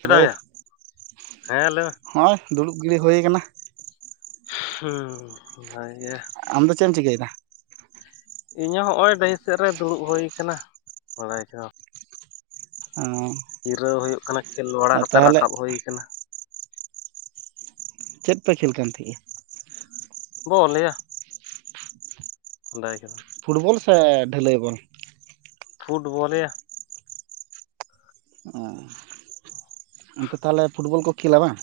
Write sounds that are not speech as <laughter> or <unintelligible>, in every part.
Hello ᱪᱮᱫᱟᱭᱟ? ᱦᱮᱸ ᱞᱟᱹᱭ ᱢᱮ ᱦᱚᱸᱜ-ᱚᱭᱻᱫᱩᱲᱩᱵ ᱜᱮ ‌ᱦᱩᱭ ᱠᱟᱱᱟ᱾ <unintelligible> ᱟᱢ ᱫᱚ ᱪᱮᱜ ᱮᱢ ᱪᱤᱠᱟᱹᱭ ᱫᱟ? ᱤᱧᱚ ᱦᱚᱸᱜ-ᱚᱭ ᱰᱟᱹᱦᱤ ᱥᱮᱫ ᱨᱮ ᱫᱩᱲᱩᱵ ᱦᱩᱭ ᱠᱟᱱᱟ, ᱵᱟᱲᱟᱭ ᱠᱟᱱᱟ᱾ ᱚᱸᱻ᱾ ᱡᱤᱨᱟᱹᱣ ᱦᱩᱭᱩᱜ ᱠᱟᱱᱟ ᱠᱷᱮᱞ ᱵᱟᱲᱟ ᱠᱟᱛᱮᱜ ᱨᱟᱠᱟᱵ ᱦᱩᱭ ᱠᱟᱱᱟ᱾ ᱪᱮᱫ ᱯᱮ ᱠᱷᱮᱞ ᱠᱟᱱ ᱛᱮᱦᱮᱸᱜ-ᱟ? ᱵᱚᱞᱮ ᱭᱟ᱾ <unintelligible> ᱯᱷᱩᱴᱵᱚᱞ ᱥᱮ ᱰᱷᱟᱹᱞᱟᱹᱭ ᱵᱚᱞ? ᱯᱷᱩᱴᱵᱚᱞ ᱭᱟ᱾ ᱚᱸᱻ᱾ ᱚᱱᱛᱮ ᱛᱟᱦᱚᱞᱮ ᱯᱷᱩᱴᱵᱚᱞ ᱠᱚ ᱠᱷᱮᱞᱟ ᱵᱟᱝ?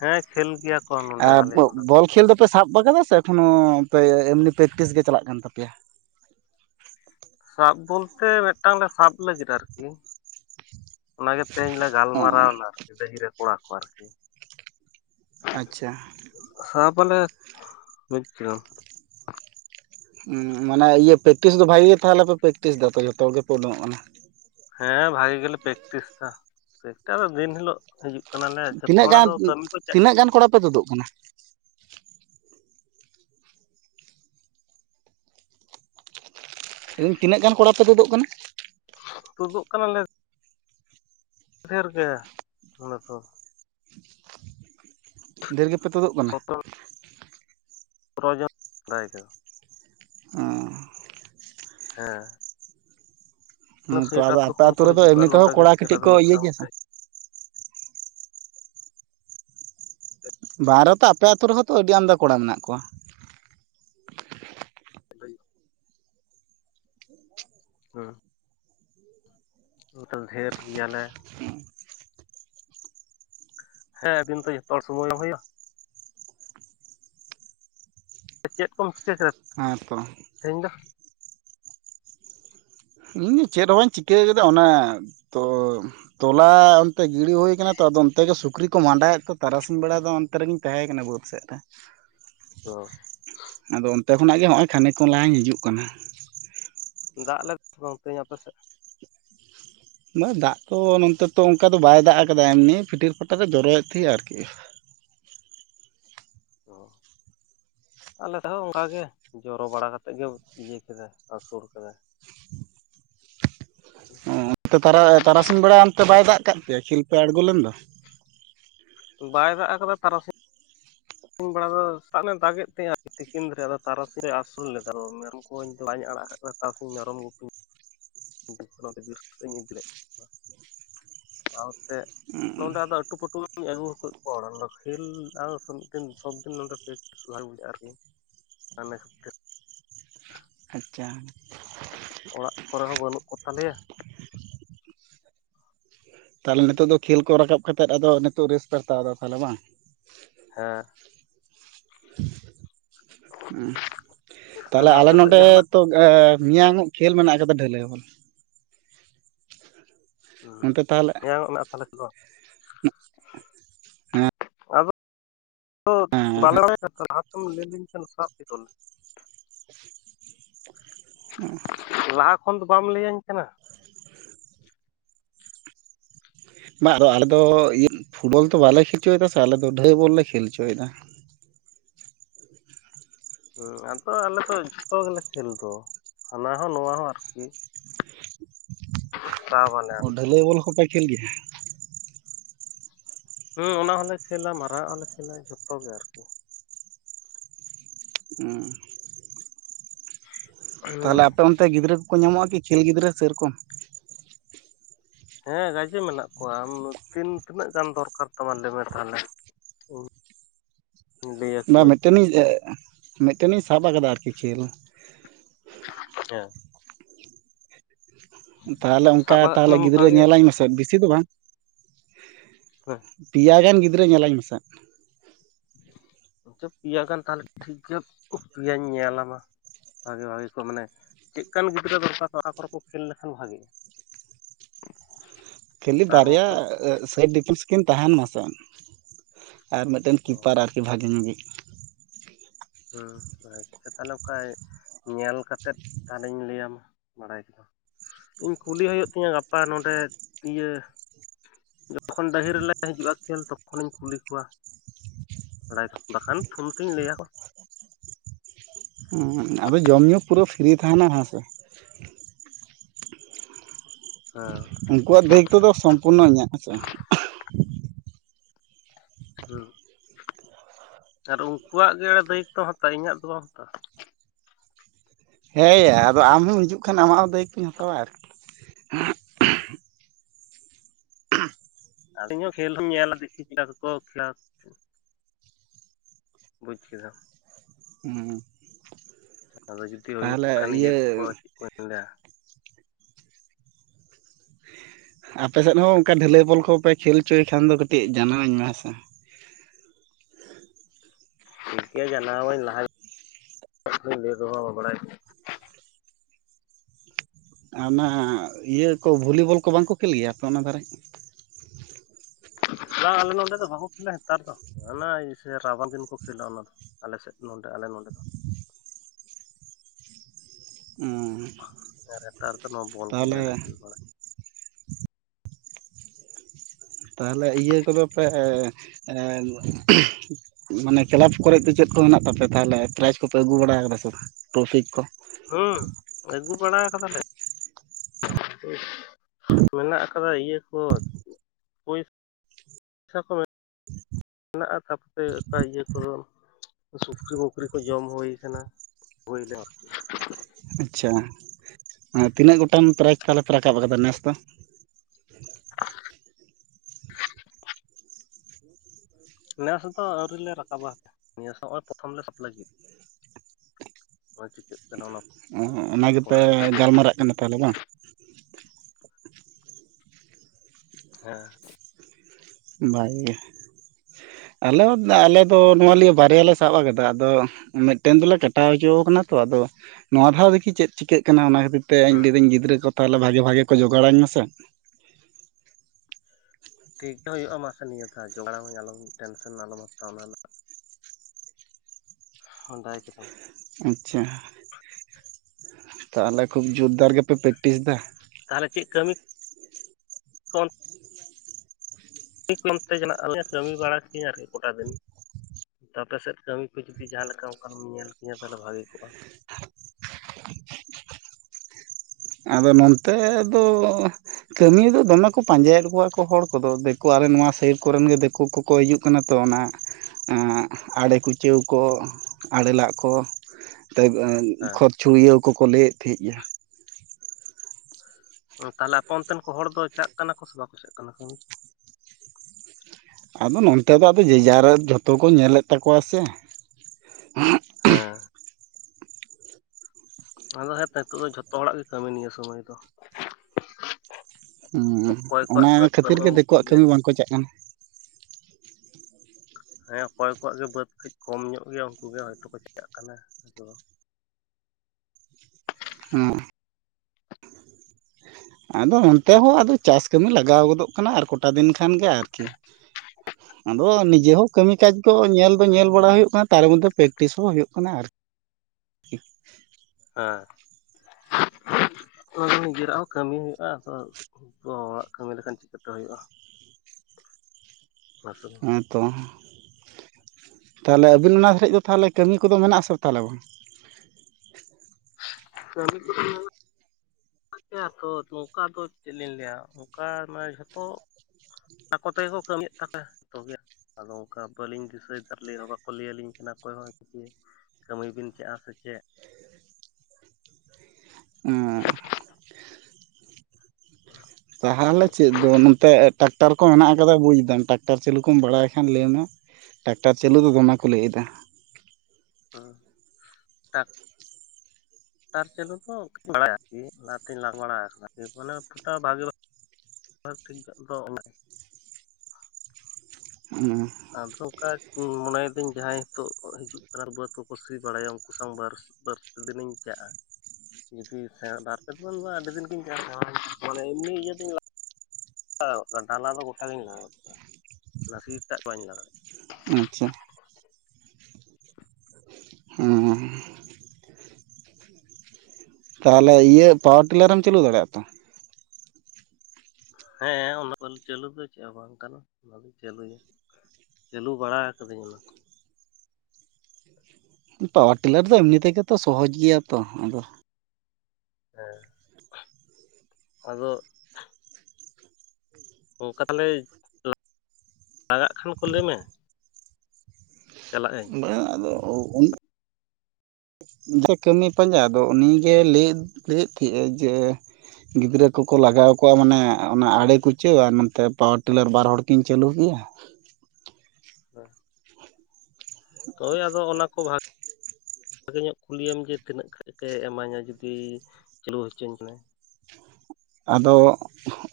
ᱦᱮᱸ ᱠᱷᱮᱞ ᱜᱮᱭᱟᱠᱼᱼ ᱮᱸᱵᱽ ᱵᱚ ᱵᱚᱞ ᱠᱷᱮᱞ ᱫᱚᱯᱮ ᱥᱟᱵ ᱟᱠᱟᱫᱟ ᱥᱮ ᱮᱠᱷᱚᱱᱚ ᱯᱮ ᱮᱢᱱᱤ ᱯᱮᱠᱴᱤᱥ ᱜᱮ ᱪᱟᱞᱟᱜ ᱠᱟᱱ ᱛᱟᱯᱮᱭᱟ? ᱥᱟᱵ ᱵᱚᱞᱛᱮ ᱢᱤᱫᱴᱟᱝ ᱞᱮ ᱥᱟᱵ ᱞᱟᱹᱜᱤᱫ ᱟᱨᱠᱤᱼᱼ ᱚᱱᱟ ᱜᱮ ᱛᱮᱦᱮᱧ ᱞᱮ ᱚ ᱜᱟᱞᱢᱟᱨᱟᱣ ᱱᱟ ᱟᱨ ᱠᱤ ᱰᱟᱹᱦᱤ ᱨᱮ ᱠᱚᱲᱟ ᱠᱚ ᱟᱨ ᱠᱤ᱾ ᱟᱪᱪᱷᱟᱸ᱾ ᱥᱟᱵᱟᱞᱮ ᱢᱤᱫᱴᱟᱹᱝ᱾ ᱩᱸᱻ ᱢᱟᱱᱮ ᱤᱭᱟᱹ ᱯᱮᱠᱴᱤᱥ ᱫᱚ ᱵᱷᱟᱜᱮ ᱜᱮ ᱛᱟᱦᱚᱞᱮ ᱯᱮ ᱯᱮᱠᱴᱤᱥ ᱫᱟ ᱛᱚ ᱡᱚᱛᱚ ᱜᱮ ᱦᱚᱲ ᱜᱮ ᱯᱮ ᱩᱰᱩᱝᱚᱜ ᱠᱟᱱᱟ? ᱦᱮᱸ ᱵᱷᱟᱜᱤ ᱜᱮᱞᱮ ᱯᱮᱠᱴᱤᱥ ᱫᱟ ᱮᱠᱴᱟ ᱫᱚ ᱫᱤᱱ ᱦᱤᱞᱳᱜᱼᱼ ᱦᱤᱡᱩᱜ ᱠᱟᱱᱟ ᱞᱮ ᱡᱚᱛᱚ ᱛᱤᱱᱟᱹᱜ ᱦᱚᱲ ᱜᱟᱱ ᱟᱫᱚ ᱠᱟᱹᱢᱤ ᱠᱚ ᱪᱟᱜᱼᱼ ᱛᱤᱱᱟᱹᱜ ᱜᱟᱱ ᱠᱚᱲᱟ ᱯᱮ ᱛᱩᱫᱩᱜ ᱠᱟᱱᱟ? ᱩᱸᱻ ᱛᱤᱱᱟᱹᱜ ᱜᱟᱱ ᱠᱚᱲᱟᱯᱼᱼ ᱯᱮ ᱛᱩᱫᱩᱜ ᱠᱟᱱᱟ? ᱛᱩᱫᱩᱜ ᱠᱟᱱᱟᱞᱮ ᱯᱷᱮᱨ ᱜᱮᱭᱟ ᱚᱱᱟ ᱛᱚ ᱰᱷᱮᱨ ᱜᱮᱯᱮ ᱛᱩᱫᱚᱜ ᱠᱟᱱᱟ? <unintelligible> ᱚ ᱦᱮᱸ ᱦᱮᱸ ᱚᱱᱟ ᱛᱚ ᱥᱮᱴ ᱟᱫᱚ ᱟᱛᱳ ᱟᱯᱮ ᱠᱷᱚᱱ ᱟᱹᱛᱳ ᱠᱚ ᱨᱮᱫᱚ ᱦᱤᱡᱩᱜᱼᱟ ᱮᱢᱱᱤ ᱱᱚᱸᱰᱮ ᱛᱮᱦᱚᱸ ᱜᱮ ᱠᱚᱲᱟ ᱠᱷᱮᱞᱟ ᱠᱟᱹᱴᱤᱡ ᱫᱚ ᱠᱚ ᱢᱤᱫ ᱤᱭᱟᱹ ᱜᱮᱭᱟ ᱥᱮ᱾ ᱥᱟᱶᱛᱮ ᱵᱟᱦᱨᱮ ᱛᱚ ᱟᱯᱮ ᱟᱹᱛᱩ ᱨᱮᱦᱚᱸ ᱛᱚ ᱟᱹᱰᱤ ᱟᱢᱫᱟ ᱠᱚᱲᱟ ᱢᱮᱱᱟᱜ ᱠᱚᱣᱟ᱾ <unintelligible> ᱦᱮᱸ ᱱᱚᱛᱮ ᱫᱚ ᱰᱷᱮᱨ ᱜᱮᱭᱟᱞᱮ᱾ ᱦᱮᱸ ᱟᱹᱵᱤᱱ ᱛᱚ ᱡᱷᱚᱛᱚ ᱦᱚᱲ ᱥᱚᱢᱚᱭ ᱦᱩᱭᱩᱜᱼᱼ ᱪᱮᱫ ᱠᱚᱢ ᱥᱮᱪᱮᱜ ᱠᱟᱫᱟ? ᱦᱮᱸ ᱛᱚ ᱛᱮᱦᱮᱧ ᱫᱚ ᱤᱧ ᱪᱮᱫ ᱦᱚᱸ ᱵᱟᱹᱧ ᱪᱤᱠᱟᱹ ᱠᱮᱫᱟ ᱚᱱᱟ ᱛᱚ ᱛᱚᱞᱟ ᱚᱱᱛᱮ ᱜᱤᱰᱤ ᱦᱩᱭ ᱟᱠᱟᱱᱟ ᱛᱚ ᱛᱚ ᱚᱱᱛᱮ ᱜᱮ ᱥᱩᱠᱨᱤ ᱠᱚ ᱢᱟᱸᱰᱟᱭᱮᱫ ᱛᱚ ᱛᱟᱨᱟᱥᱤᱧ ᱵᱮᱲᱟ ᱫᱚ ᱚᱱᱛᱮ ᱨᱮᱜᱤᱧ ᱛᱟᱦᱮᱸ ᱠᱟᱱᱟ ᱵᱟᱹᱫᱽ ᱥᱮᱜ ᱨᱮ᱾ ᱚ ᱟᱫᱚ ᱚᱱᱛᱮ ᱠᱷᱚᱱᱟᱜ ᱜᱮ ᱦᱚᱜᱼᱚᱭ ᱠᱷᱟᱱᱮᱠ ᱠᱷᱚᱱ ᱞᱟᱦᱟᱧ ᱦᱤᱡᱩᱜ ᱠᱟᱱᱟ᱾ ᱫᱟᱜ ᱞᱮ <unintelligible> ᱛᱮᱦᱮᱧ ᱟᱯᱮᱥᱮᱫ? ᱢᱟᱱᱮ ᱫᱟᱜ ᱛᱚ ᱱᱚᱱᱛᱮ ᱛᱚ ᱚᱱᱠᱟ ᱫᱚ ᱵᱟᱭ ᱫᱟᱜ ᱟᱠᱟᱫᱟ ᱮᱢᱱᱤ ᱯᱷᱤᱴᱤᱨ ᱯᱟᱴᱟᱨᱮ ᱡᱚᱨᱚᱭᱮᱫ ᱛᱟᱷᱮᱫ-ᱟ ᱟᱨᱠᱤ᱾ ᱚ <unintelligible> ᱟᱞᱮ ᱥᱮᱦᱚᱸ ᱚᱱᱠᱟ ᱜᱮ ᱡᱚᱨᱚ ᱵᱟᱲᱟ ᱠᱟᱛᱮᱫ ᱜᱮ ᱤᱭᱟᱹ ᱠᱮᱫᱟ ᱟᱹᱥᱩᱲ ᱠᱮᱫᱟᱭ᱾ <inaudible> ᱚ ᱛᱟᱨᱟ ᱛᱟᱨᱟᱥᱤᱧ ᱵᱮᱲᱟ ᱚᱱᱛᱮ ᱵᱟᱭ ᱫᱟᱜ ᱠᱟᱜ ᱯᱮᱭᱟ ᱠᱷᱮᱞ ᱯᱮ ᱟᱬᱜᱳ ᱞᱮᱱ ᱫᱚ? ᱵᱟᱭ ᱫᱟᱜ ᱟᱠᱟᱫᱟ ᱛᱟᱨᱟᱥᱤᱧ᱾ ᱫᱤᱧ ᱵᱮᱲᱟ ᱫᱚ ᱥᱟᱵ ᱮ ᱫᱟᱜᱮᱫ ᱛᱟᱦᱮᱸ <inaudible> ᱛᱤᱠᱤᱱ ᱫᱷᱮ ᱟᱫᱚ ᱛᱟᱨᱟᱥᱤᱧ ᱟᱹᱥᱩᱲ ᱞᱮᱫᱟ ᱢᱮᱨᱚᱢ ᱠᱚᱧ ᱫᱚᱦᱲᱟᱧ ᱟᱲᱟᱜ ᱟᱠᱟᱫ ᱠᱚᱣᱟ᱾ ᱛᱟᱨᱟᱥᱤᱧ ᱢᱮᱨᱚᱢ ᱜᱩᱯᱤᱧ ᱚᱱᱛᱮ ᱵᱤᱨ ᱥᱮᱫ ᱤᱧ ᱤᱫᱤ ᱞᱮᱫ ᱠᱚᱣᱟ ᱟᱨ ᱛᱮᱫ ᱱᱚᱰᱮ ᱟᱫᱚ ᱟᱹᱴᱩᱯᱟᱹᱴᱩ ᱧ ᱟᱹᱜᱩ ᱟᱠᱟ ᱠᱚᱣᱟ ᱠᱷᱮᱞ ᱟᱨ ᱢᱤᱫᱴᱮᱱ ᱥᱚᱵᱫᱤᱱ ᱱᱚᱰᱮ ᱯᱮᱠᱴᱤᱥ ᱵᱷᱟᱜᱮ ᱵᱩᱡᱷᱟᱹᱜᱼᱟ ᱟᱨᱠᱤ᱾ ᱦᱟᱱᱮ <unintelligible> ᱟᱪᱪᱷᱟ ᱚᱲᱟᱜ ᱠᱚᱨᱮ ᱦᱚᱸ ᱵᱟᱹᱱᱩᱜ ᱠᱚ ᱛᱟᱞᱮᱭᱟ᱾ ᱛᱟᱦᱚᱞᱮ ᱱᱤᱛᱳᱜ ᱫᱚ ᱠᱷᱮᱞ ᱠᱚ ᱨᱟᱠᱟᱵ ᱠᱟᱛᱮᱫ ᱟᱫᱚ ᱱᱤᱛᱚᱜ ᱨᱮᱥ ᱯᱮ ᱦᱟᱛᱟᱣ ᱮᱫᱟ ᱛᱟᱦᱚᱞᱮ ᱵᱟᱝ? ᱦᱮᱸ᱾ ᱛᱟᱦᱞᱮ ᱛᱟᱦᱚᱞᱮ ᱟᱞᱮ ᱟᱯᱮ ᱥᱮᱫ ᱱᱚᱸᱰᱮ ᱡᱟᱦᱟᱱᱟᱜ ᱠᱚ ᱛᱚ ᱮᱸ ᱢᱮᱭᱟᱝᱚᱜ ᱠᱷᱮᱞ ᱢᱮᱱᱟᱜ ᱠᱟᱫᱟ ᱰᱷᱟᱹᱞᱟᱹᱭ ᱵᱚᱞ᱾ ᱦᱩᱸ ᱚᱱᱛᱮ ᱛᱟᱦᱚᱞᱮ ᱢᱮᱭᱟᱝᱚᱜ ᱢᱮᱱᱟᱜ-ᱟ ᱛᱟᱦᱞᱮ ᱠᱷᱮᱞ ᱫᱚ᱾ ᱟᱫᱚ ᱵᱟᱞᱮ ᱵᱟᱲᱟᱭᱟ ᱞᱟᱦᱟᱛᱮᱢ ᱞᱟᱹᱭ ᱞᱤᱧ ᱠᱷᱟᱱ ᱥᱟᱵ ᱠᱮᱫᱚᱞᱮ᱾ ᱞᱟᱦᱟ ᱠᱷᱚᱱ ᱫᱚ ᱵᱟᱢ ᱞᱟᱹᱭᱟᱹᱧ ᱠᱟᱱᱟ᱾ ᱵᱟᱝ ᱵᱟᱝ ᱟᱫᱚ ᱟᱞᱮ ᱫᱚ ᱤᱭᱟᱹ ᱯᱷᱩᱴᱵᱚᱞ ᱛᱚ ᱵᱟᱞᱮ ᱠᱷᱮᱞ ᱚᱪᱚᱭᱮᱫᱟ ᱥᱮ ᱟᱞᱮ ᱫᱚ ᱰᱷᱟᱹᱞᱟᱹᱭ ᱵᱚᱞ ᱞᱮ ᱠᱷᱮᱞ ᱦᱚᱪᱚᱭᱮᱫᱟ᱾ ᱦᱩᱸ ᱟᱫᱚ ᱟᱞᱮ ᱫᱚ ᱡᱚᱛᱚ ᱜᱮᱞᱮ ᱠᱷᱮᱞ ᱫᱚ ᱦᱟᱱᱟ ᱦᱚᱸ ᱱᱚᱣᱟ ᱦᱚᱸ ᱟᱨᱠᱤ᱾ ᱥᱟᱵ ᱟᱞᱮ ᱚ ᱰᱷᱟᱹᱞᱟᱹᱭ ᱵᱚᱞ ᱦᱚᱸᱯᱮ ᱠᱷᱮᱞ ᱜᱮᱭᱟ? ᱦᱩᱸ ᱚᱱᱟ ᱦᱚᱞᱮ ᱠᱷᱮᱞᱟ ᱢᱟᱨᱟᱝᱟᱜ ᱦᱚᱸᱞᱮ ᱠᱷᱮᱞᱟ ᱡᱷᱚᱛᱚ ᱜᱮ ᱟᱨᱠᱤ᱾ ᱚ ᱛᱟᱦᱞᱮ ᱟᱯᱮ ᱚᱱᱛᱮ ᱜᱤᱫᱽᱨᱟᱹ ᱠᱚᱠᱚ ᱧᱟᱢᱚᱜᱼᱟ ᱠᱤ ᱠᱷᱮᱞ ᱜᱤᱫᱽᱨᱟᱹ ᱥᱮᱨᱚᱠᱚᱢ? ᱦᱮᱸ ᱜᱟᱡᱮ ᱢᱮᱱᱟᱜ ᱠᱚᱣᱟ ᱟᱢ ᱛᱤᱱ ᱛᱤᱱᱟᱹᱜ ᱜᱟᱱ ᱫᱚᱨᱠᱟᱨ ᱛᱟᱢᱟ ᱞᱟᱹᱭᱢᱮ ᱛᱟᱦᱚᱞᱮ᱾ ᱚ ᱞᱟᱹᱭ ᱟᱠᱚᱣᱟᱹᱧ᱾ ᱴᱮᱱᱤᱧ ᱢᱤᱫᱴᱮᱱᱤᱧ ᱥᱟᱵ ᱟᱠᱟᱫᱟ ᱟᱨᱠᱤ ᱠᱷᱮᱞ᱾ <unintelligible> ᱦᱮᱸ ᱛᱟᱦᱚᱞᱮ ᱚᱱᱠᱟ ᱥᱟᱵ ᱟᱠᱟᱫ ᱛᱟᱦᱚᱞᱮ ᱠᱷᱟᱱᱮᱢ ᱜᱤᱫᱽᱨᱟᱹ ᱵᱷᱟᱜᱮ ᱧᱮᱞᱟᱧ ᱢᱮᱥᱮ ᱵᱮᱥᱤ ᱫᱚ ᱵᱟᱝ᱾ ᱯᱮᱭᱟ ᱜᱟᱱ ᱜᱤᱫᱽᱨᱟᱹ ᱧᱮᱞᱟᱧ ᱢᱮᱥᱮ᱾ ᱟᱪᱪᱷᱟ ᱯᱮᱭᱟ ᱜᱟᱱ ᱛᱟᱦᱞᱮ ᱴᱷᱤᱠ ᱜᱮᱭᱟ ᱯᱮᱭᱟᱧ ᱧᱮᱞ ᱟᱢᱟ ᱵᱷᱟᱜᱮ ᱵᱷᱟᱜᱮ ᱠᱚ ᱢᱟᱱᱮ ᱪᱮᱫ ᱠᱟᱱ ᱜᱤᱫᱽᱨᱟᱹ ᱫᱚᱨᱠᱟᱨ ᱚᱠᱟ ᱠᱚᱨᱮ ᱠᱚ ᱠᱷᱮᱞ ᱞᱮᱠᱷᱟᱱ ᱵᱷᱟᱜᱮ-ᱟ᱾ ᱠᱷᱟᱞᱤ ᱵᱟᱨᱭᱟ ᱛᱟᱨᱯᱚᱨ ᱥᱟᱭᱤᱰ ᱰᱤᱯᱷᱮᱱᱥ ᱠᱤᱱ ᱛᱟᱦᱮᱱ ᱢᱟᱥᱮ ᱟᱨ ᱢᱤᱫᱴᱮᱱ ᱚ ᱠᱤᱯᱟᱨ ᱟᱨᱠᱤ ᱵᱷᱟᱜᱮ ᱧᱚᱜᱤᱡ᱾ ᱦᱩᱸ ᱟᱪᱪᱷᱟ ᱛᱟᱦᱚᱞᱮ ᱚᱱᱠᱟ ᱧᱮᱞ ᱠᱟᱛᱮᱜ ᱛᱟᱦᱚᱞᱮᱧ ᱞᱟᱹᱭ ᱟᱢᱟ᱾ ᱵᱟᱲᱟᱭ ᱠᱮᱫᱟ ᱤᱧ ᱠᱩᱞᱤ ᱦᱩᱭᱩᱜ ᱛᱤᱧᱟᱹ ᱜᱟᱯᱟ ᱱᱚᱰᱮ ᱤᱭᱟᱹ ᱡᱚᱠᱷᱚᱱ ᱰᱟᱹᱦᱤ ᱨᱮᱞᱮ ᱦᱤᱡᱩᱜᱼᱟ ᱠᱷᱮᱞ ᱛᱚᱠᱷᱚᱱᱤᱧ ᱠᱩᱞᱤ ᱠᱚᱣᱟ᱾ ᱵᱟᱲᱟᱭ ᱫᱚ ᱵᱟᱠᱷᱟᱱ ᱯᱷᱳᱱ ᱛᱤᱧ ᱞᱟᱹᱭ ᱟᱢᱟ ᱟᱫᱚ ᱡᱚᱢ ᱧᱩ ᱯᱩᱨᱟᱹ ᱯᱷᱤᱨᱤ ᱛᱟᱦᱮᱱᱟ ᱦᱮᱸ ᱥᱮ᱾ ᱦᱮᱸ ᱩᱱᱠᱩᱣᱟᱜ ᱫᱟᱹᱭᱤᱜᱛᱛᱚ ᱫᱚ ᱥᱚᱢᱯᱩᱨᱱᱚ ᱤᱧᱟᱹᱜ ᱦᱮᱸᱥᱮ᱾ ᱦᱩᱸ ᱟᱨ ᱩᱱᱠᱩᱣᱟᱜ ᱜᱮ ᱫᱟᱭᱤᱛᱛᱚᱢ ᱦᱟᱛᱟᱣᱟ ᱤᱧᱟᱹᱜ ᱫᱚ ᱵᱟᱢ ᱦᱟᱛᱟᱣᱟ᱾ ᱦᱮᱸᱭᱟ ᱟᱫᱚ ᱟᱢ ᱦᱚᱢ ᱦᱤᱡᱩᱜ ᱠᱷᱟᱱ ᱟᱢᱟᱜ ᱦᱚᱸ ᱫᱟᱹᱭᱤᱛᱛᱚᱧ ᱦᱟᱛᱟᱣᱟ ᱟᱨᱠᱤ᱾ ᱟᱨ ᱤᱧ ᱦᱚᱸ ᱠᱷᱮᱞ ᱠᱚᱸᱧ ᱧᱮᱞᱟ ᱫᱮᱠᱷᱤ <unintelligible> ᱵᱩᱡᱽ ᱠᱮᱫᱟᱢ᱾ ᱦᱮᱸ ᱟᱫᱚ ᱡᱩᱫᱤ ᱦᱩᱭᱩᱜ ᱠᱷᱟᱱ ᱤᱭᱟᱹ ᱠᱚᱠᱚ ᱪᱮᱫ ᱠᱚᱧ ᱞᱟᱹᱭᱟ᱾ ᱟᱯᱮ ᱥᱮᱫ ᱦᱚᱸ ᱚᱱᱠᱟ ᱰᱷᱟᱹᱞᱟᱹᱭ ᱵᱚᱞ ᱠᱚᱯᱮ ᱠᱷᱮᱞ ᱦᱚᱪᱚᱭ ᱠᱷᱟᱱ ᱫᱚ ᱠᱟᱹᱴᱤᱡ ᱡᱟᱱᱟᱣ ᱟᱹᱧ ᱢᱮ ᱦᱮᱸᱥᱮ᱾ ᱴᱷᱤᱠ ᱜᱮᱭᱟ ᱡᱟᱱᱟᱣ ᱟᱢᱟᱹᱧ <unintelligible> ᱞᱟᱦᱟ ᱞᱟᱹᱭ ᱫᱚᱦᱚ ᱟᱢᱟ ᱵᱟᱲᱟᱭ ᱚᱱᱟ ᱤᱭᱟᱹ ᱠᱚ ᱵᱷᱚᱞᱤᱵᱚᱞ ᱠᱚ ᱵᱟᱝ ᱠᱚ ᱠᱷᱮᱞ ᱜᱮᱭᱟ ᱟᱯᱮ ᱚᱱᱟ ᱫᱷᱟᱨᱮ ᱵᱟᱝ ᱟᱞᱮ ᱱᱚᱸᱰᱮ ᱫᱚ ᱵᱟᱠᱚ ᱠᱷᱮᱞᱟ ᱱᱮᱛᱟᱨ ᱫᱚ ᱚᱱᱟ ᱨᱟᱵᱟᱝ ᱫᱤᱱ ᱠᱚ ᱠᱷᱮᱞᱟ ᱚᱱᱟ ᱫᱚ᱾ ᱟᱞᱮ ᱥᱮᱫ ᱱᱚᱰᱮ ᱟᱞᱮ ᱱᱚᱰᱮ ᱫᱚ ᱦᱩᱸ ᱟᱨ ᱱᱮᱛᱟᱨ ᱫᱚ ᱱᱚᱣᱟ ᱵᱚᱞ ᱠᱚᱜᱮᱞᱮ ᱠᱷᱮᱞ ᱵᱟᱲᱟᱭ ᱾ ᱛᱟᱦᱞᱮ ᱤᱭᱟᱹ ᱠᱚᱫᱚ ᱯᱮ ᱮᱸ ᱢᱟᱱᱮ ᱠᱞᱟᱵᱽ ᱠᱚᱨᱮ ᱫᱚ ᱪᱮᱫ ᱠᱚ ᱢᱮᱱᱟᱜ ᱛᱟᱯᱮᱭᱟ ᱛᱟᱦᱞᱮ ᱯᱨᱟᱭᱟᱡᱽ ᱠᱚᱯᱮ ᱟᱹᱜᱩ ᱵᱟᱲᱟ ᱟᱠᱟᱫᱟ ᱥᱮ ᱵᱟ ᱴᱨᱚᱯᱷᱤ ᱠᱚ? ᱦᱩᱸ ᱟᱹᱜᱩ ᱵᱟᱲᱟ ᱠᱟᱫᱟᱞᱮ ᱾ ᱢᱮᱱᱟᱜ ᱟᱠᱟᱫᱟ ᱤᱭᱟᱹ ᱠᱚ <unintelligible> <unintelligible> ᱢᱮᱱᱟᱜᱼᱟ ᱛᱟᱯᱚᱛᱮ ᱚᱠᱟ ᱤᱭᱟᱹ ᱠᱚᱫᱚ ᱥᱩᱠᱨᱤᱢᱩᱠᱨᱤ ᱠᱚ ᱡᱚᱢ ᱦᱩᱭ ᱟᱠᱟᱱᱟ ᱾ ᱦᱩᱭᱞᱮᱢ ᱟᱨᱠᱤ ᱟᱪᱪᱷᱟ, ᱮᱸ ᱛᱤᱱᱟᱹᱜ ᱜᱚᱴᱟᱝ ᱯᱨᱟᱭᱤᱡᱽ ᱛᱟᱦᱚᱞᱮ ᱯᱮ ᱨᱟᱠᱟᱵ ᱟᱠᱟᱫᱟ ᱱᱮᱥ ᱫᱚ? <inaudible> ᱱᱮᱥ ᱫᱚ ᱟᱹᱣᱨᱤ ᱞᱮ ᱨᱟᱠᱟᱵᱟ ᱱᱤᱭᱟᱹ ᱱᱚᱜᱼᱚᱭ ᱯᱨᱚᱛᱷᱚᱢ ᱞᱮ ᱥᱟᱵ ᱞᱟᱹᱜᱤᱫ ᱚᱱᱟ ᱪᱤᱠᱟᱹᱜ ᱠᱟᱱᱟ ᱚᱱᱟ ᱚ ᱚᱱᱟ ᱜᱮᱯᱮ ᱯᱚᱨᱮ ᱜᱟᱞᱢᱟᱨᱟᱜ ᱠᱟᱱᱟ ᱛᱟᱦᱚᱞᱮ ᱵᱟᱝ ᱦᱮᱸ ᱵᱷᱟᱜᱮ ᱟᱞᱮ ᱟᱞᱮᱫᱚ ᱱᱚᱣᱟ ᱞᱤᱭᱟᱹ ᱵᱟᱨᱭᱟ ᱞᱮ ᱥᱟᱵ ᱟᱠᱟᱫᱟ, ᱟᱫᱚ ᱢᱤᱫ ᱢᱤᱫᱴᱮᱱ ᱫᱚᱞᱮ ᱠᱟᱴᱟᱣ ᱦᱚᱪᱚ ᱟᱠᱟᱱᱟ, ᱛᱚ ᱟᱫᱚ ᱱᱚᱣᱟ ᱫᱷᱟᱣ ᱫᱮᱠᱷᱤ ᱪᱮᱫ ᱪᱤᱠᱟᱹᱜ ᱠᱟᱱᱟ ᱚᱱᱟ ᱠᱷᱟᱹᱛᱤᱨ ᱛᱮ ᱦᱮᱸ ᱤᱧ ᱞᱟᱹᱭᱫᱟᱹᱧ ᱜᱤᱫᱽᱨᱟᱹ ᱠᱚ ᱛᱟᱦᱚᱞᱮ ᱵᱷᱟᱜᱮ ᱵᱷᱟᱜᱮ ᱠᱚ ᱡᱚᱜᱟᱲᱟᱧ ᱢᱮᱥᱮ? ᱴᱷᱤᱠ ᱜᱮ ᱦᱩᱭᱩᱜᱼᱟ, ᱢᱟᱥᱮ ᱱᱤᱭᱟᱹ ᱫᱷᱟ ᱡᱚᱜᱟᱲ ᱟᱢᱤᱧ ᱴᱮᱱᱥᱚᱱ ᱟᱞᱚᱢ ᱦᱟᱛᱟᱣᱟ ᱚᱱᱟ ᱨᱮᱱᱟᱜ ᱦᱚᱰᱟᱭ ᱠᱮᱫᱟᱢ ᱟᱪᱪᱷᱟ ᱛᱟᱦᱚᱞᱮ ᱠᱷᱩᱵ ᱡᱳᱨᱫᱟᱨ ᱜᱮᱯᱮ ᱯᱮᱠᱴᱤᱥ ᱫᱟ ᱛᱟᱦᱚᱞᱮ ᱪᱮᱫ ᱠᱟᱹᱢᱤ ᱠᱷᱚᱱ <unintelligible> ᱠᱟᱹᱢᱤ ᱵᱟᱲᱟ ᱠᱮᱭᱟ ᱟᱨ ᱜᱚᱴᱟ ᱫᱤᱱ ᱟᱯᱮ ᱥᱮᱫ ᱠᱟᱹᱢᱤ ᱠᱚ ᱡᱩᱫᱤ ᱡᱟᱦᱟᱸ ᱞᱮᱠᱟ ᱚᱱᱠᱟᱢ ᱧᱮᱞ ᱠᱤᱧᱟ ᱛᱟᱦᱚᱞᱮ ᱵᱷᱟᱜᱮ ᱠᱚᱜᱼᱟ ᱾ ᱟᱫᱚ ᱱᱚᱱᱛᱮ ᱫᱚ ᱠᱟᱹᱢᱤ ᱫᱚ ᱫᱚᱢᱮ ᱠᱚ ᱯᱟᱸᱡᱟᱭᱮᱫ ᱠᱚᱣᱟ ᱠᱚ ᱦᱚᱲ ᱠᱚᱫᱚ ᱫᱮᱠᱩ ᱟᱞᱮ ᱱᱚᱣᱟ ᱥᱟᱹᱭᱤᱴ ᱠᱚᱨᱮᱱ ᱜᱮ ᱫᱮᱠᱩ ᱠᱚ ᱠᱚ ᱦᱤᱡᱩᱜ ᱠᱟᱱᱟ ᱛᱚ ᱚᱱᱟ ᱾ ᱟᱲᱮ ᱠᱩᱪᱟᱹᱣ ᱠᱚ, ᱟᱲᱮ ᱞᱟᱜ ᱠᱚ, ᱛᱟᱹ ᱟᱹ ᱦᱮᱸ ᱠᱷᱚᱫ ᱪᱷᱩᱲᱤᱭᱟᱹᱣ ᱠᱚᱠᱚ ᱞᱟᱹᱭᱮᱫ ᱛᱟᱦᱮᱸᱫ ᱜᱮᱭᱟ ᱾ ᱛᱟᱦᱚᱞᱮ ᱟᱯᱚ ᱚᱱᱛᱮᱱ ᱠᱚ ᱦᱚᱲ ᱫᱚ ᱪᱟᱜ ᱠᱟᱱᱟ ᱠᱚ ᱥᱮ ᱵᱟᱠᱚ ᱪᱟᱜ ᱠᱟᱱᱟ ᱠᱟᱹᱢᱤ? ᱟᱫᱚ ᱱᱚᱱᱛᱮ ᱫᱚ ᱟᱫᱚ ᱡᱮᱡᱟᱨ ᱡᱷᱚᱛᱚ ᱠᱚ ᱧᱮᱞᱮᱫ ᱛᱟᱠᱚᱣᱟ ᱥᱮ ᱾ ᱦᱮᱸ ᱟᱫᱚ ᱦᱮᱸᱛ ᱦᱤᱸᱛᱚᱜ ᱫᱚ ᱡᱷᱚᱛᱚ ᱦᱚᱲᱟᱜ ᱜᱮ ᱠᱟᱹᱢᱤ ᱱᱤᱭᱟᱹ ᱥᱚᱢᱚᱭ ᱫᱚ ᱾ ᱦᱩᱸ ᱚᱱᱟ ᱠᱷᱟᱹᱛᱤᱨ ᱜᱮ ᱫᱤᱠᱩᱣᱟᱜ ᱠᱟᱹᱢᱤ ᱵᱟᱝᱠᱚ ᱪᱟᱜ ᱠᱟᱱᱟ ᱾ ᱦᱮᱸ ᱚᱠᱚᱭ ᱠᱚᱣᱟᱜ ᱜᱮ ᱵᱟᱹᱫ ᱠᱟᱹᱡ ᱠᱚᱢ ᱧᱚᱜ ᱜᱮᱭᱟ ᱩᱱᱠᱩ ᱜᱮ ᱦᱚᱭᱛᱚ ᱠᱚ ᱪᱤᱠᱟᱜ ᱠᱟᱱᱟ ᱟᱫᱚ ᱾ <unintelligible> ᱟᱫᱚ ᱚᱱᱛᱮ ᱦᱚᱸ ᱟᱫᱚ ᱪᱟᱥ ᱠᱟᱹᱢᱤ ᱞᱟᱜᱟᱣ ᱜᱚᱫᱚᱜ ᱠᱟᱱᱟ ᱟᱨ ᱠᱚᱴᱟ ᱫᱤᱱ ᱠᱷᱟᱱᱜᱮ ᱟᱨᱠᱤ ᱾ ᱟᱫᱚ ᱱᱤᱡᱮ ᱦᱚᱸ ᱠᱟᱹᱢᱤ ᱠᱟᱡᱽ ᱠᱚ ᱧᱮᱞ ᱫᱚ ᱧᱮᱞ ᱵᱟᱲᱟ ᱦᱩᱭᱩᱜ ᱠᱟᱱᱟ ᱛᱟᱨᱮ ᱢᱚᱫᱽᱫᱷᱮ ᱯᱮᱠᱴᱤᱥ ᱦᱚᱸ ᱦᱩᱭᱩᱜ ᱠᱟᱱᱟ ᱟᱨᱠᱤ ᱾ ᱦᱮᱸ, ᱚᱱᱟ ᱫᱚ ᱱᱤᱡᱟᱹᱨᱟᱜ ᱦᱚᱸ ᱠᱟᱹᱢᱤ ᱦᱩᱭᱩᱜᱼᱟ ᱛᱚ ᱾ ᱩᱱᱠᱩ ᱦᱚᱲᱟᱜ ᱠᱟᱹᱢᱤ ᱞᱮᱠᱷᱟᱱ ᱪᱤᱠᱟᱹᱛᱮ ᱦᱩᱭᱩᱜᱼᱟ, ᱦᱮᱸᱥᱮ ᱵᱟᱝ ᱦᱮᱸ, ᱛᱚ ᱛᱟᱦᱚᱞᱮ ᱟᱹᱵᱤᱱ ᱚᱱᱟ ᱫᱷᱟᱹᱨᱤᱡ ᱫᱚ ᱛᱟᱦᱚᱞᱮ ᱠᱟᱹᱢᱤ ᱠᱚᱫᱚ ᱢᱮᱱᱟᱜ ᱟᱥᱮ ᱛᱟᱦᱚᱞᱮ ᱵᱟᱝ ᱠᱟᱢᱤ ᱠᱚᱫᱚ <unintelligible> ᱭᱟ ᱛᱚ ᱱᱚᱝᱠᱟ ᱫᱚ ᱪᱮ ᱞᱤᱧ ᱞᱟᱹᱭᱟ ᱱᱚᱝᱠᱟ ᱢᱟ ᱡᱷᱚᱛᱚ ᱟᱠᱚ ᱛᱮᱜᱮᱠᱚ ᱠᱟᱹᱢᱤᱭᱮᱫ ᱛᱟᱠᱚᱣᱟ ᱡᱚᱛᱚ ᱜᱮ, ᱟᱫᱚ ᱚᱱᱠᱟ ᱵᱟᱹᱞᱤᱧ ᱫᱤᱥᱟᱹᱭᱮᱫᱟ ᱞᱟᱹᱭ ᱦᱚᱸ ᱵᱟᱠᱚ ᱞᱟᱹᱭ ᱟᱹᱞᱤᱧ ᱠᱟᱱᱟ ᱚᱠᱚᱭ ᱦᱚᱸ ᱡᱮ ᱠᱟᱹᱢᱤ ᱵᱤᱱ ᱪᱮᱫᱼᱟ ᱥᱮ ᱪᱮᱫ ᱾ <unintelligible> <inaudible> ᱛᱟᱦᱟᱞᱮ ᱪᱮᱫ ᱫᱚ ᱱᱚᱛᱮ ᱴᱮᱠᱴᱟᱨ ᱠᱚ ᱦᱮᱱᱟᱜ ᱟᱠᱟᱫᱟ ᱵᱩᱡᱽ ᱮᱟᱢ ᱴᱨᱟᱠᱴᱟᱨ ᱪᱟᱹᱞᱩ ᱠᱚᱢ ᱵᱟᱲᱟᱭ ᱠᱷᱟᱱ ᱞᱟᱹᱭᱢᱮ ᱴᱟᱠᱴᱟᱨ ᱪᱟᱹᱞᱩ ᱫᱚ ᱫᱚᱢᱮ ᱠᱚ ᱞᱟᱹᱭᱮᱫᱟ <unintelligible> ᱴᱟᱨ ᱪᱟᱹᱞᱩ ᱫᱚ ᱵᱟᱲᱟᱭᱟ ᱠᱤ ᱞᱟᱦᱟᱛᱮᱧ ᱞᱟᱜᱟ ᱵᱟᱲᱟ ᱟᱠᱟᱫᱟ ᱡᱚᱠᱷᱚᱱᱮᱢ ᱠᱷᱟᱴᱟᱜᱼᱟ ᱵᱷᱟᱜᱤ ᱵᱷᱟᱵ <unintelligible> <unintelligible> ᱩᱸ ᱟᱫᱚ ᱚᱱᱠᱟ ᱢᱚᱱᱮᱭᱮᱫᱟᱹᱧ ᱡᱟᱦᱟᱸᱭ ᱱᱤᱛᱚᱜ ᱠᱚ ᱦᱤᱡᱩᱜ ᱠᱟᱱ ᱵᱟᱹᱫᱽ ᱠᱚᱠᱚ ᱥᱤ ᱵᱟᱲᱟᱭᱟ ᱩᱱᱠᱩ ᱥᱟᱶ ᱵᱟᱨ ᱵᱟᱨᱛᱤ ᱫᱤᱱᱤᱧ ᱪᱟᱜᱼᱟ ᱡᱩᱫᱤ ᱥᱮ ᱵᱟᱨ ᱯᱮ ᱫᱚᱢ ᱟᱹᱰᱤ ᱫᱤᱱ ᱜᱤᱧ ᱪᱟᱞᱟᱜ ᱠᱟᱱᱟ ᱢᱟᱱᱮ ᱮᱢᱱᱤ ᱤᱭᱟᱹᱫᱩᱧ ᱞᱟ ᱰᱟᱞᱟ ᱫᱚ ᱜᱚᱴᱟ ᱜᱤᱧ ᱞᱟᱜᱟᱣ ᱠᱟᱜᱼᱟ ᱚᱱᱟᱥᱤ ᱴᱟᱜ ᱵᱟᱹᱧ ᱞᱟᱜᱟᱣ ᱟᱪᱪᱷᱟ ᱦᱩᱸ ᱛᱟᱦᱚᱞᱮ ᱤᱭᱟᱹ ᱯᱟᱣᱟᱨ ᱴᱤᱞᱟᱨᱮᱢ ᱪᱟᱹᱞᱩ ᱫᱟᱲᱮᱭᱟᱜᱼᱟ ᱛᱚ ᱦᱮᱸ ᱚᱱᱟ ᱵᱟᱹ ᱪᱟᱹᱞᱩ ᱫᱚ ᱪᱮᱫ ᱦᱚᱸ ᱵᱟᱝ ᱠᱟᱱᱟ ᱚᱱᱟ ᱫᱚᱧ ᱪᱟᱹᱞᱩᱭᱟ ᱪᱟᱹᱞᱩ ᱵᱟᱲᱟ ᱠᱟᱹᱫᱤᱧ ᱚᱱᱟᱠᱚ ᱯᱟᱣᱟᱨ ᱴᱤᱞᱟᱨ ᱫᱚ ᱮᱢᱱᱤ ᱛᱮᱜᱮ ᱛᱚ ᱥᱚᱦᱚᱡᱽ ᱜᱮᱭᱟ ᱛᱚ ᱟᱫᱚ ᱦᱮᱸ ᱟᱫᱚ ᱚᱝᱠᱟ ᱛᱟᱦᱞᱮ ᱞᱟᱜ <inaudible> ᱞᱟᱜᱟᱜ ᱠᱷᱟᱱ ᱠᱚ ᱞᱟᱹᱭᱢᱮ ᱵᱟᱜ ᱟᱫᱚ ᱩᱱ ᱡᱮ ᱠᱟᱹᱢᱤ ᱯᱟᱸᱡᱟ ᱟᱫᱚ ᱩᱱᱤᱜᱮ ᱞᱟᱹᱭᱮᱫ ᱞᱟᱹᱭᱮᱫ ᱛᱟᱦᱮᱸᱜᱼᱟᱭ ᱡᱮ ᱜᱤᱫᱽᱨᱟᱹ ᱠᱚᱠᱚ ᱞᱟᱜᱟᱣ ᱠᱚᱜᱼᱟ ᱢᱟᱱᱮ ᱚᱱᱟ ᱟᱲᱮ ᱠᱩᱪᱟᱹᱣ ᱟᱨ ᱱᱚᱛᱮ ᱯᱟᱣᱟᱨ ᱴᱤᱞᱟᱨ ᱵᱟᱨ ᱦᱚᱲ ᱠᱤᱱ ᱪᱟᱹᱞᱩ ᱠᱮᱭᱟ ᱦᱮᱸ <inaudible> ᱦᱳᱭ ᱟᱫᱚ ᱚᱱᱟ ᱠᱚ ᱵᱷᱟᱜ ᱵᱷᱟᱜᱮ ᱧᱚᱜ ᱠᱩᱞᱤᱭᱮᱢ ᱡᱮ ᱛᱤᱱᱟᱹᱜ ᱜᱟᱱᱮ ᱤᱢᱟᱹᱧᱟ ᱡᱩᱫᱤ ᱪᱟᱹᱞᱩ ᱦᱚᱪᱚᱧ ᱠᱟᱱᱟᱭ ᱟᱫᱚ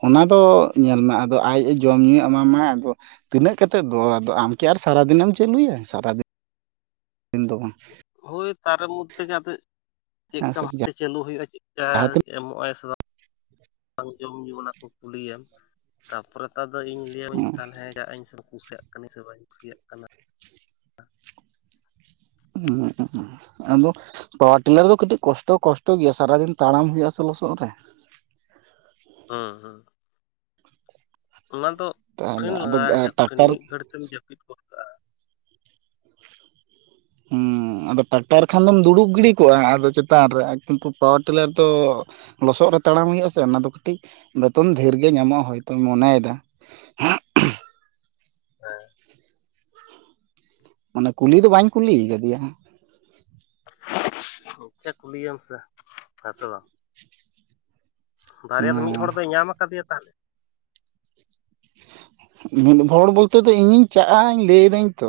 ᱚᱱᱟᱫᱚ ᱧᱮᱞ ᱢᱮ ᱟᱫᱚ ᱟᱡᱼᱮ ᱡᱚᱢᱧᱩᱭ ᱮᱢᱟᱢᱟᱭ ᱟᱫᱚ ᱛᱤᱱᱟᱹᱜ ᱠᱟᱛᱮᱜ ᱫᱚ ᱟᱫᱚ ᱟᱢ ᱠᱤ ᱟᱨ ᱥᱟᱨᱟᱫᱤᱱᱮᱢ ᱪᱟᱹᱞᱩᱭᱟ ᱥᱟᱨᱟᱫᱤᱱ ᱫᱤᱱ ᱫᱚ ᱵᱟᱝ ᱦᱳᱭ ᱛᱟᱨᱮ ᱢᱚᱫᱽᱫᱷᱮ ᱜᱮ ᱟᱫᱚ ᱪᱮᱫ ᱦᱮᱸ ᱞᱮᱠᱟ ᱥᱮ ᱵᱷᱟᱵᱛᱮ ᱪᱟᱹᱞᱩ ᱦᱩᱭᱩᱜ-ᱟ ᱪᱮᱫ ᱞᱮᱠᱟ? ᱡᱟᱦᱟᱸ ᱛᱤᱱᱟᱹᱜ ᱮᱢᱚᱜ ᱟᱭ ᱥᱮ ᱵᱟᱝ ᱡᱚᱢ ᱧᱩ ᱚᱱᱟ ᱠᱚ ᱠᱩᱞᱤᱭᱮᱢ ᱛᱟᱨᱯᱚᱨᱮ ᱱᱮᱛᱟᱨ ᱫᱚ ᱤᱧ ᱞᱟᱹᱭᱟᱢᱟᱹᱧ ᱛᱟᱦᱚᱞᱮ ᱡᱟᱜ ᱤᱧ ᱠᱩᱥᱤᱭᱟᱜ ᱠᱟᱹᱱᱟᱹᱧ ᱥᱮ ᱵᱟᱹᱧ ᱠᱩᱥᱤᱭᱟᱜ ᱠᱟᱱᱟ <inaudible> ᱟᱫᱚ ᱯᱟᱣᱟᱨ ᱴᱤᱞᱟᱨ ᱫᱚ ᱠᱟᱹᱴᱤᱡ ᱠᱚᱥᱴᱚ ᱠᱚᱥᱴᱚ ᱜᱮᱭᱟ ᱥᱟᱨᱟᱫᱤᱱ ᱛᱟᱲᱟᱢ ᱦᱩᱭᱩᱜ ᱟ ᱥᱮ ᱞᱚᱥᱚᱫ ᱨᱮ ᱦᱚᱸ ᱦᱚᱸ ᱚᱱᱟ ᱫᱚ ᱛᱟᱦᱚᱞᱮ ᱠᱩᱴᱷᱤᱱ ᱟᱫᱚ ᱞᱟᱜᱟᱣᱤᱡ ᱠᱩᱴᱷᱤᱱ ᱴᱟᱠᱴᱟᱨ ᱢᱤᱫ ᱜᱷᱟᱹᱲᱤ ᱛᱮᱢ ᱡᱟᱹᱯᱤᱫ ᱜᱚᱫ ᱠᱟᱜ-ᱟ᱾ ᱦᱩᱸ ᱟᱫᱚ ᱴᱟᱠᱴᱟᱨ ᱠᱷᱟᱱ ᱫᱚᱢ ᱫᱩᱲᱩᱵ ᱜᱤᱰᱤ ᱠᱚᱜᱼᱟ ᱟᱫᱚ ᱪᱮᱛᱟᱱ ᱨᱮ ᱠᱤᱱᱛᱩ ᱯᱟᱣᱟᱨ ᱴᱤᱞᱟᱨ ᱫᱚ ᱞᱚᱥᱚᱫ ᱨᱮ ᱛᱟᱲᱟᱢ ᱦᱩᱭᱩᱟ ᱥᱮ ᱚᱱᱟ ᱫᱚ ᱠᱟᱹᱴᱤᱡ ᱵᱮᱛᱚᱱ ᱰᱷᱤᱨ ᱜᱮ ᱧᱟᱢᱚᱜ-ᱟ ᱦᱚᱭᱛᱳ ᱢᱚᱱᱮᱭᱮᱫᱟ ᱦᱮᱸ ᱢᱟᱱᱮ ᱠᱩᱞᱤ ᱫᱚ ᱵᱟᱧ ᱠᱩᱞᱤ ᱠᱟᱫᱮᱭᱟ <unintelligible> ᱠᱩᱞᱤᱭᱮᱢ ᱥᱮ ᱦᱮᱸ ᱥᱮ ᱵᱟᱝ? ᱵᱟᱨᱭᱟ ᱫᱚ ᱢᱤᱫ ᱦᱚᱲ ᱫᱚᱭ ᱧᱟᱢ ᱟᱠᱟᱫᱮᱭᱟ ᱛᱟᱦᱚᱞᱮ ᱦᱚᱲ ᱵᱚᱞᱛᱮ ᱫᱚ ᱤᱧᱤᱧ ᱪᱟᱜᱼᱟ ᱞᱟᱹᱭᱫᱟᱹᱧ ᱛᱚ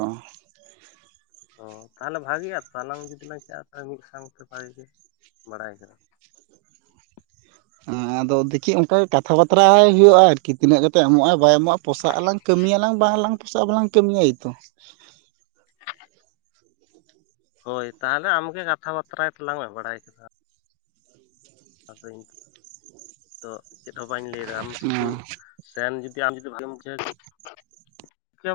ᱛᱚ ᱛᱟᱦᱚᱞᱮ ᱵᱷᱟᱜᱤᱭᱟ ᱛᱚ ᱟᱞᱟᱝ ᱡᱩᱫᱤ ᱞᱟᱝ ᱪᱟᱞᱼᱟ ᱛᱟᱦᱚᱞᱮ ᱢᱤᱫ ᱥᱟᱶᱛᱮ ᱵᱷᱟᱜᱮ ᱜᱮ ᱵᱟᱲᱟᱭ ᱠᱟᱱᱟ ᱦᱮᱸ ᱟᱫᱚ ᱫᱮᱠᱷᱤ ᱚᱱᱠᱟ ᱠᱟᱛᱷᱟ ᱵᱟᱛᱨᱟᱭ ᱦᱩᱭᱩᱜ-ᱟ ᱟᱨᱠᱤ ᱛᱤᱱᱟᱹᱜ ᱠᱟᱛᱮ ᱮᱢᱚᱜ-ᱟᱭ ᱵᱟᱭ ᱮᱢᱚᱜ-ᱟ ᱯᱚᱥᱟᱜ ᱟᱞᱟᱝ ᱠᱟᱹᱢᱤᱭᱟᱞᱟᱝ ᱵᱟᱝᱞᱟᱝ ᱯᱚᱥᱟᱜ-ᱟ ᱵᱟᱞᱟᱝ ᱠᱟᱹᱢᱤᱭᱟ ᱛᱚ ᱦᱳᱭ ᱛᱟᱦᱚᱞᱮ ᱟᱢᱜᱮ ᱠᱟᱛᱷᱟ ᱵᱟᱛᱨᱟᱭ ᱛᱮᱞᱟᱝ ᱢᱮ ᱵᱟᱲᱟᱭ ᱠᱮᱫᱟ ᱟᱫᱚᱧ ᱛᱚ ᱪᱮᱫ ᱦᱚᱸ ᱵᱟᱹᱧ ᱞᱟᱹᱭᱮᱫᱟ ᱟᱢ ᱥᱩᱫᱩ ᱥᱮᱱ ᱡᱩᱫᱤ ᱟᱢ ᱡᱩᱫᱤ ᱵᱷᱟᱞᱮ ᱢᱩᱪᱮ